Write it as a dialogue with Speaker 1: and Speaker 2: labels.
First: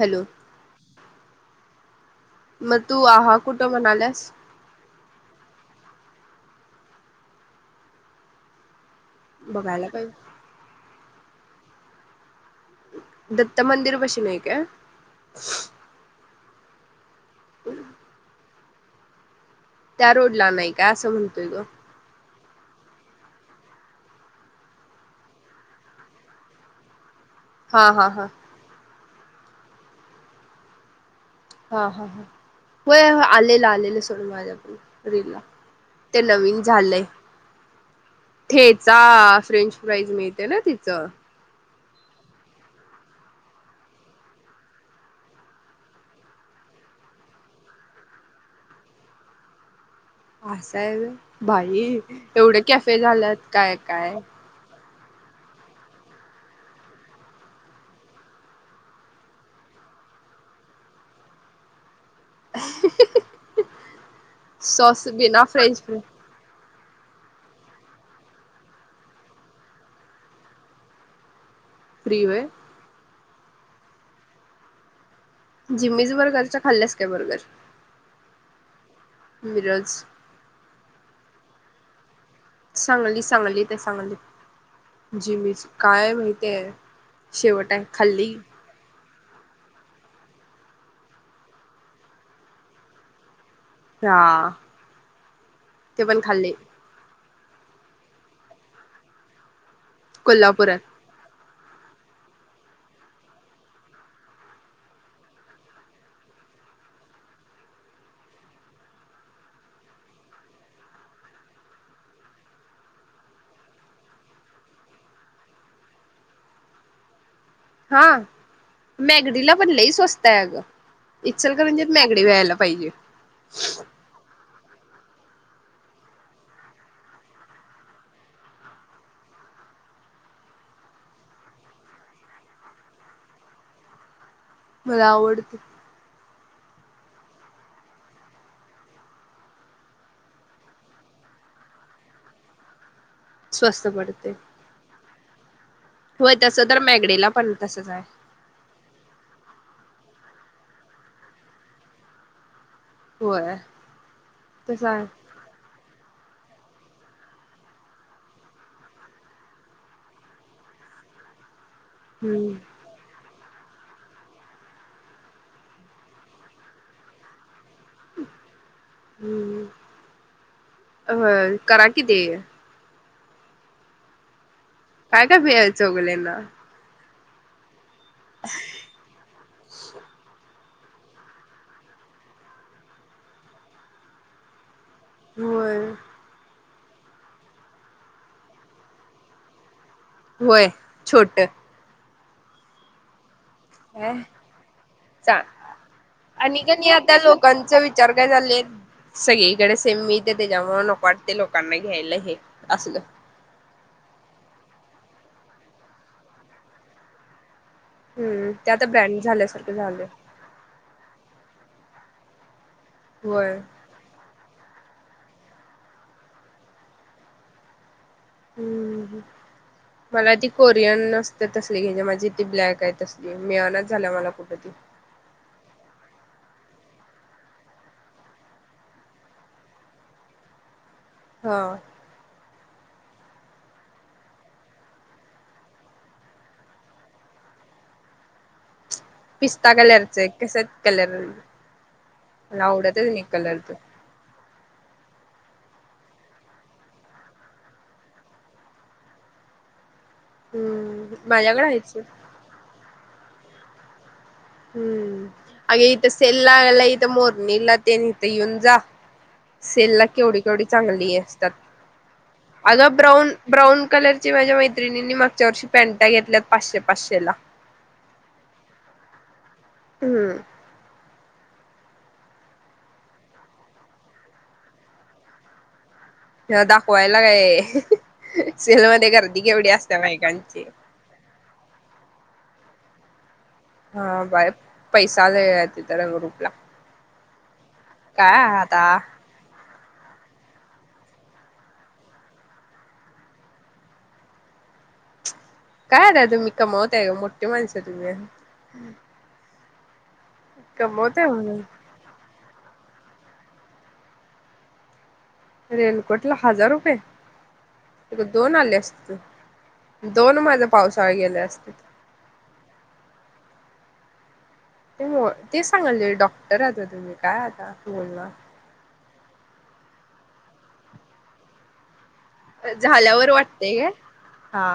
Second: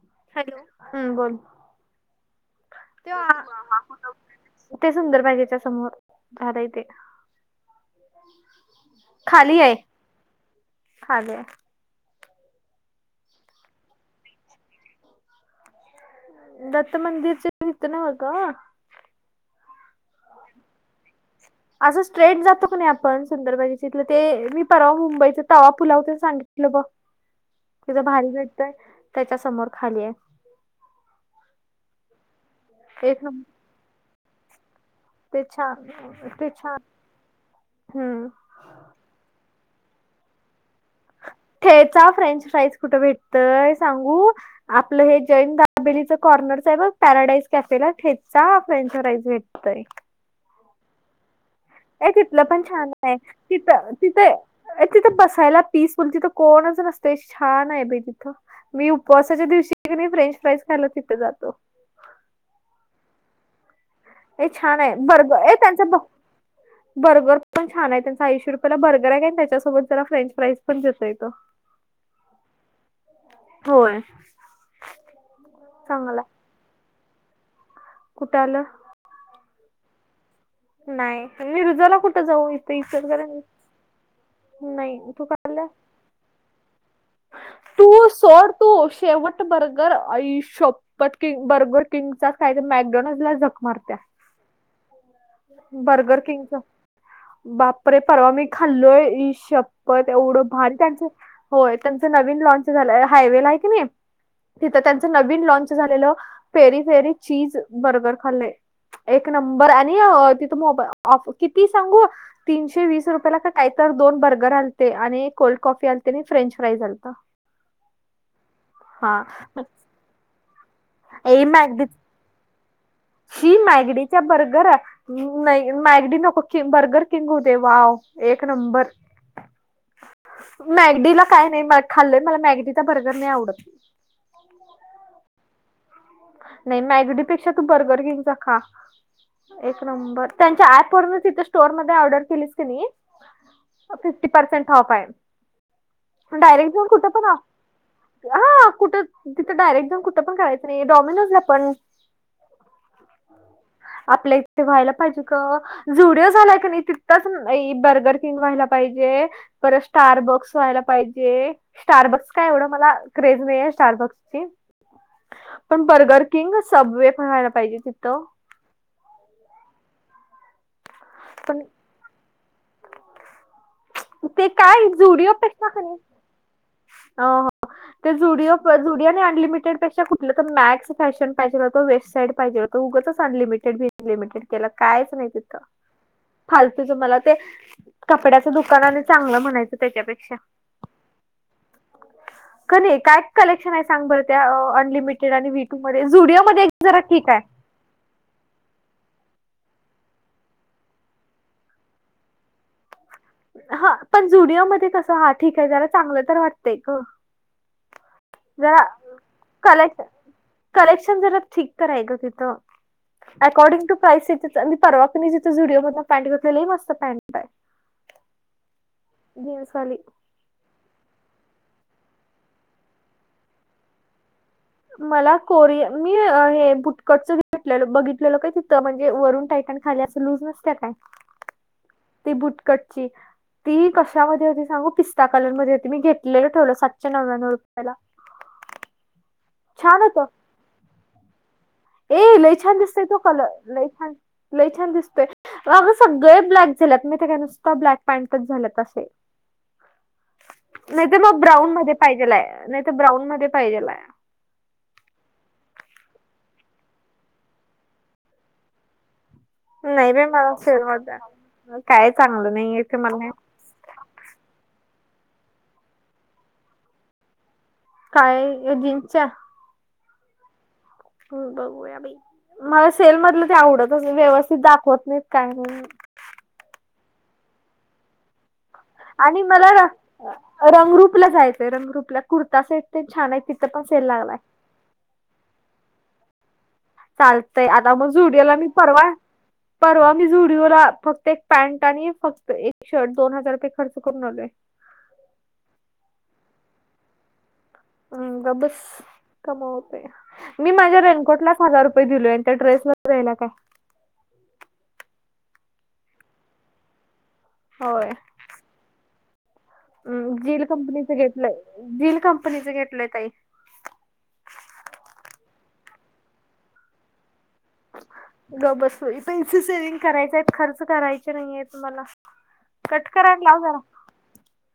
Speaker 1: Hello
Speaker 2: hello हम् बोल
Speaker 1: मग तू आ कुठं म्हणाल्यास
Speaker 2: ते ते सुंदर पाहिजेच्या समोर झालं इथे खाली आहे
Speaker 1: बघायला पाहिजे
Speaker 2: खाली आहे
Speaker 1: दत्त मंदिर बशीन आहे का
Speaker 2: दत्त मंदिर भेतनव का
Speaker 1: त्या रोड ला नाही काय असं म्हणतोय ग
Speaker 2: असं स्ट्रेट जातो नाही आपण सुंदरबाजी चथलं ते मी परवा मुंबईच तवा पुला होते सांगितलं ब
Speaker 1: ह
Speaker 2: तिथं भारी भेटतय त्याच्या समोर खाली आहे
Speaker 1: हा हा हा होय
Speaker 2: एक नंबर
Speaker 1: आलेलं आलेलं सोडून माझ्या पण
Speaker 2: ते
Speaker 1: ते
Speaker 2: छान
Speaker 1: नवीन
Speaker 2: छान
Speaker 1: झालंय
Speaker 2: हम्म
Speaker 1: ठेचा फ्रेंच फ्राईज मिळते ना तिचं
Speaker 2: चा फ्रेंच फ्राईज कुठं भेटतय सांगू? आपलं हे जैन दाबेलीच कॉर्नरचं आहे बघ पॅराडाईस कॅफेला ठेचा फ्रेंच फ्राईज भेट तय
Speaker 1: असं हाय व्हय बाई
Speaker 2: ए तिथलं
Speaker 1: एवढे
Speaker 2: पण
Speaker 1: कॅफे झाल्यात काय काय
Speaker 2: अ तिथं बसायला पीसफुल तिथं कोणच नसतय छान आहे बाई तिथं मी उपवासाच्या दिवशी कनी फ्रेंच फ्राईज खायला तिथं जातो
Speaker 1: [inaudible]
Speaker 2: हे छान आहे
Speaker 1: सॉस
Speaker 2: बरं
Speaker 1: बिना फ्रेंच
Speaker 2: त्यांचं ब
Speaker 1: फ्राय
Speaker 2: बर्गर पण छान आहे त्यांचा ऐंशी रुपयाला बर्गर आहे आणि त्याच्यासोबत जरा फ्रेंच फ्राईज पण देतोय तो
Speaker 1: फ्री व्हय
Speaker 2: होय
Speaker 1: जिम्मीज
Speaker 2: चांगला
Speaker 1: बर्गरचं खाल्ल्यास काय बर्गर?
Speaker 2: कुठं आलं?
Speaker 1: मिरज
Speaker 2: नाही मिरजला कुठं जाऊ?
Speaker 1: सांगली
Speaker 2: इचलकरंजीत
Speaker 1: सांगली ते सांगली
Speaker 2: नाही तू
Speaker 1: जिम्मीज
Speaker 2: खाल्लं
Speaker 1: काय माहती आहे शेवट आहे
Speaker 2: तू
Speaker 1: खाल्ली
Speaker 2: सोड तू शेवट बर्गर आई शप पट किंग बर्गर किंगचाच काय तर मॅकडॉनला [unintelligible]
Speaker 1: हा ते
Speaker 2: बर्गर
Speaker 1: पण खाल्ली
Speaker 2: किंगचा बापरे परवा मी खाल्लोय इश पथ एवढं भारी
Speaker 1: कोल्हापुरात
Speaker 2: त्यांच होय त्यांच नवीन लॉंन्च झालंय हायवे ला आहे की नाही तिथं त्यांचं नवीन लॉंन्च झालेलं पेरी फेरी चीज बर्गर खाल्लं एक नंबर आणि तिथ मोब ऑफ किती सांगू? तीनशे वीस रुपयाला का काय तर दोन बर्गर आलते आणि एक कोल्ड कॉफी आलती आणि फ्रेंच फ्राइज आलतं.
Speaker 1: हा
Speaker 2: हा
Speaker 1: मॅगडीला पण लई स्वस्त आहे अगं
Speaker 2: ए मॅगडी
Speaker 1: इचलकरंजीत मॅग डी व्हायला पाहिजे.
Speaker 2: शी मॅगडी चा बर्गर मॅगडी नको बर्गर किंग होउ दे वाव एक नंबर
Speaker 1: [inaudible]
Speaker 2: मॅगडीला काय नाही म खाल्लंय मला मॅगडीचा बर्गर नाही आवडत
Speaker 1: मला आवडते
Speaker 2: नाही मॅगडीपेक्षा तू बर्गर किंगचा खा एक नंबर त्यांच्या ऍप वरनं तीथं स्टोर मध्ये ऑर्डर केलीस कनी
Speaker 1: स्वस्त
Speaker 2: फिफ्टी
Speaker 1: पडते
Speaker 2: पर्सेंट ऑफ हाय
Speaker 1: होय तस तर मॅगडीला पण तसच आहे.
Speaker 2: हा कुठं तिथं डायरेक्ट जाऊन कुठं पण करायचं नाही डॉमिनोजला पण.
Speaker 1: होय
Speaker 2: आपल्या इथं
Speaker 1: तसं
Speaker 2: व्हायला
Speaker 1: आहे
Speaker 2: पाहिजे. झुडिओ झालाय कनी तिथंच बर्गर किंग व्हायला पाहिजे. परत स्टारबॉक्स व्हायला पाहिजे. स्टारबक्स काय
Speaker 1: हम्म
Speaker 2: एवढं मला क्रेज नाहीे स्टारबक्स ची पण बर्गर किंग सबवे पहायला पाहिजे तिथं.
Speaker 1: ह्म्म
Speaker 2: पण
Speaker 1: होय करा कि ते
Speaker 2: ते काय.
Speaker 1: काय
Speaker 2: झुडिओ
Speaker 1: काय वेळ
Speaker 2: पेक्षा
Speaker 1: आहे
Speaker 2: कणी
Speaker 1: चौगुलेना
Speaker 2: अ हो ते जुडिओ जुडिओ अनलिमिटेड पेक्षा कुठलं तर मॅक्स. फॅशन पाहिेजेल होतं वेब साईड पाहिजे होतं उगचंच अनलिमिटेड बिनलिमिटेड केलं कायचं नाही तिथं
Speaker 1: होय
Speaker 2: फालतूच मला ते कपड्याचं दुकान आणि चांगलं म्हणायचं त्याच्यापे
Speaker 1: होय छोट.
Speaker 2: क नाही काय. कलेक्शन आहे सांग बरं त्या अनलिमिटेड
Speaker 1: चांग
Speaker 2: आणि वटू मध्ये झुरिया मध्ये एक जरा ठीक आहे.
Speaker 1: चार काय झाले आहेत. सगळीकडे सेम मी ते त्याच्यामुळ नक वाटते लोकांना घ्यायला हे असलं.
Speaker 2: हा पण जुडिओ मध्ये कस हा ठीक आहे जरा चांगलं तर वाटतंय ग.
Speaker 1: हम्म ते
Speaker 2: ज
Speaker 1: आता ब्रँड झाल्यासारखं
Speaker 2: कलेक्ट.
Speaker 1: झालंय
Speaker 2: करेक्शन जरा ठीक करायचं तिथं
Speaker 1: होय
Speaker 2: अकॉर्डिंग टू प्राइस. मी परवा कणी तिथं जुडिओ मध्ये पॅनट घेतलेली लई मस्त पँट आहे.
Speaker 1: हम्म.
Speaker 2: जे येस वाली.
Speaker 1: मला ती कोरियन असते तसली घजे माझी ती ब्लॅक आहे तसली मिळनाच झाला मला कुठ त.
Speaker 2: मला कोरि मी हे बुटकटचले बघितलेलं काय तिथं म्हणजे वरून टायटन खाली असा लूज नसत्या काय.
Speaker 1: हा.
Speaker 2: ते बुटकटची. ती कशामध्ये होती सांगू पिस्ता कलर मध्ये होती मी घेतलेलं ठेवलं सातशे नव्याण्णव रुपयाला.
Speaker 1: पिस्ता
Speaker 2: छान
Speaker 1: कलरच
Speaker 2: होतं
Speaker 1: कस कलर.
Speaker 2: ए लई छान दिसतय
Speaker 1: आवडतच
Speaker 2: तो
Speaker 1: नाही
Speaker 2: काल
Speaker 1: कलर तो
Speaker 2: लई छान लई छान दिसतय. अग सगळे ब्लॅक झालेत मी त्या काय नुसत ब्लॅक पॅन्टच झालेत असे. नाही
Speaker 1: हम्म
Speaker 2: तर मग
Speaker 1: माझ्याकडे
Speaker 2: ब्राऊन
Speaker 1: आहेच
Speaker 2: मध्ये
Speaker 1: सोड
Speaker 2: पाहिजेल हाय तर ब्राऊन मध्ये पाहिजेलाय.
Speaker 1: हम्म अगे इथ सेलगला इथ मोरणीला तन इत इवन जा. सेल ला
Speaker 2: नाही बाई
Speaker 1: केवढी
Speaker 2: मला
Speaker 1: केवढी
Speaker 2: फिरवत
Speaker 1: चांगली असतात
Speaker 2: काय चांगलं नाही
Speaker 1: आग
Speaker 2: येते मला
Speaker 1: ब्राऊन. ब्राऊन कलरची माझ्या मैत्रिणीनी मागच्या वर्षी पॅन्टा घेतल्यात पाचशे पाचशे ला.
Speaker 2: काय जीन्सच्या.
Speaker 1: हम्म.
Speaker 2: हम्म बघूया बाई मला सेल मधलं ते आवडतच व्यवस्थित दाखवत नाहीत काय नाही.
Speaker 1: ह्याला दाखवायला काय सेलमध्ये.
Speaker 2: आणि मला र रंगरूपला जायचंय रंगरूपला कुर्ता सेट तेन छान आहेत तिथ
Speaker 1: हा बार पैसा लई हाय तथ रंगरुपला.
Speaker 2: चालतंय आता मग झुडीओ मी
Speaker 1: आता
Speaker 2: परवा. परवा मी झुडिओला फक्त एक पॅन्ट आणि फक्त एक शर्ट दोन हजार रुपये खर्च करून आलोय.
Speaker 1: काय रा तुम्ही कमवताय का मोठठी माणस तुम्ही.
Speaker 2: कमावते मी माझ्या
Speaker 1: कमवताय
Speaker 2: रेनकोटलाच
Speaker 1: म्हणून
Speaker 2: हजार रुपये दिलोय आणि त्या ड्रेस मध्ये जाईना काय.
Speaker 1: रेलकोट ला हजार रुपये.
Speaker 2: होय.
Speaker 1: दोन आले असतीत.
Speaker 2: हम्म झिल कंपनीचं घेतलंय
Speaker 1: असते
Speaker 2: झिल कंपनीचं घेतलंय ताई.
Speaker 1: ते न्हव तेच सांगालोय डॉक्टर आहात ना तुम्ही काय आता बोलणार.
Speaker 2: गप्प बस बाई पैसे सेव्हंग करायचे आहेत खर्च करायचे नाहीयेत मला
Speaker 1: झाल्यावर वाटतेय काय हा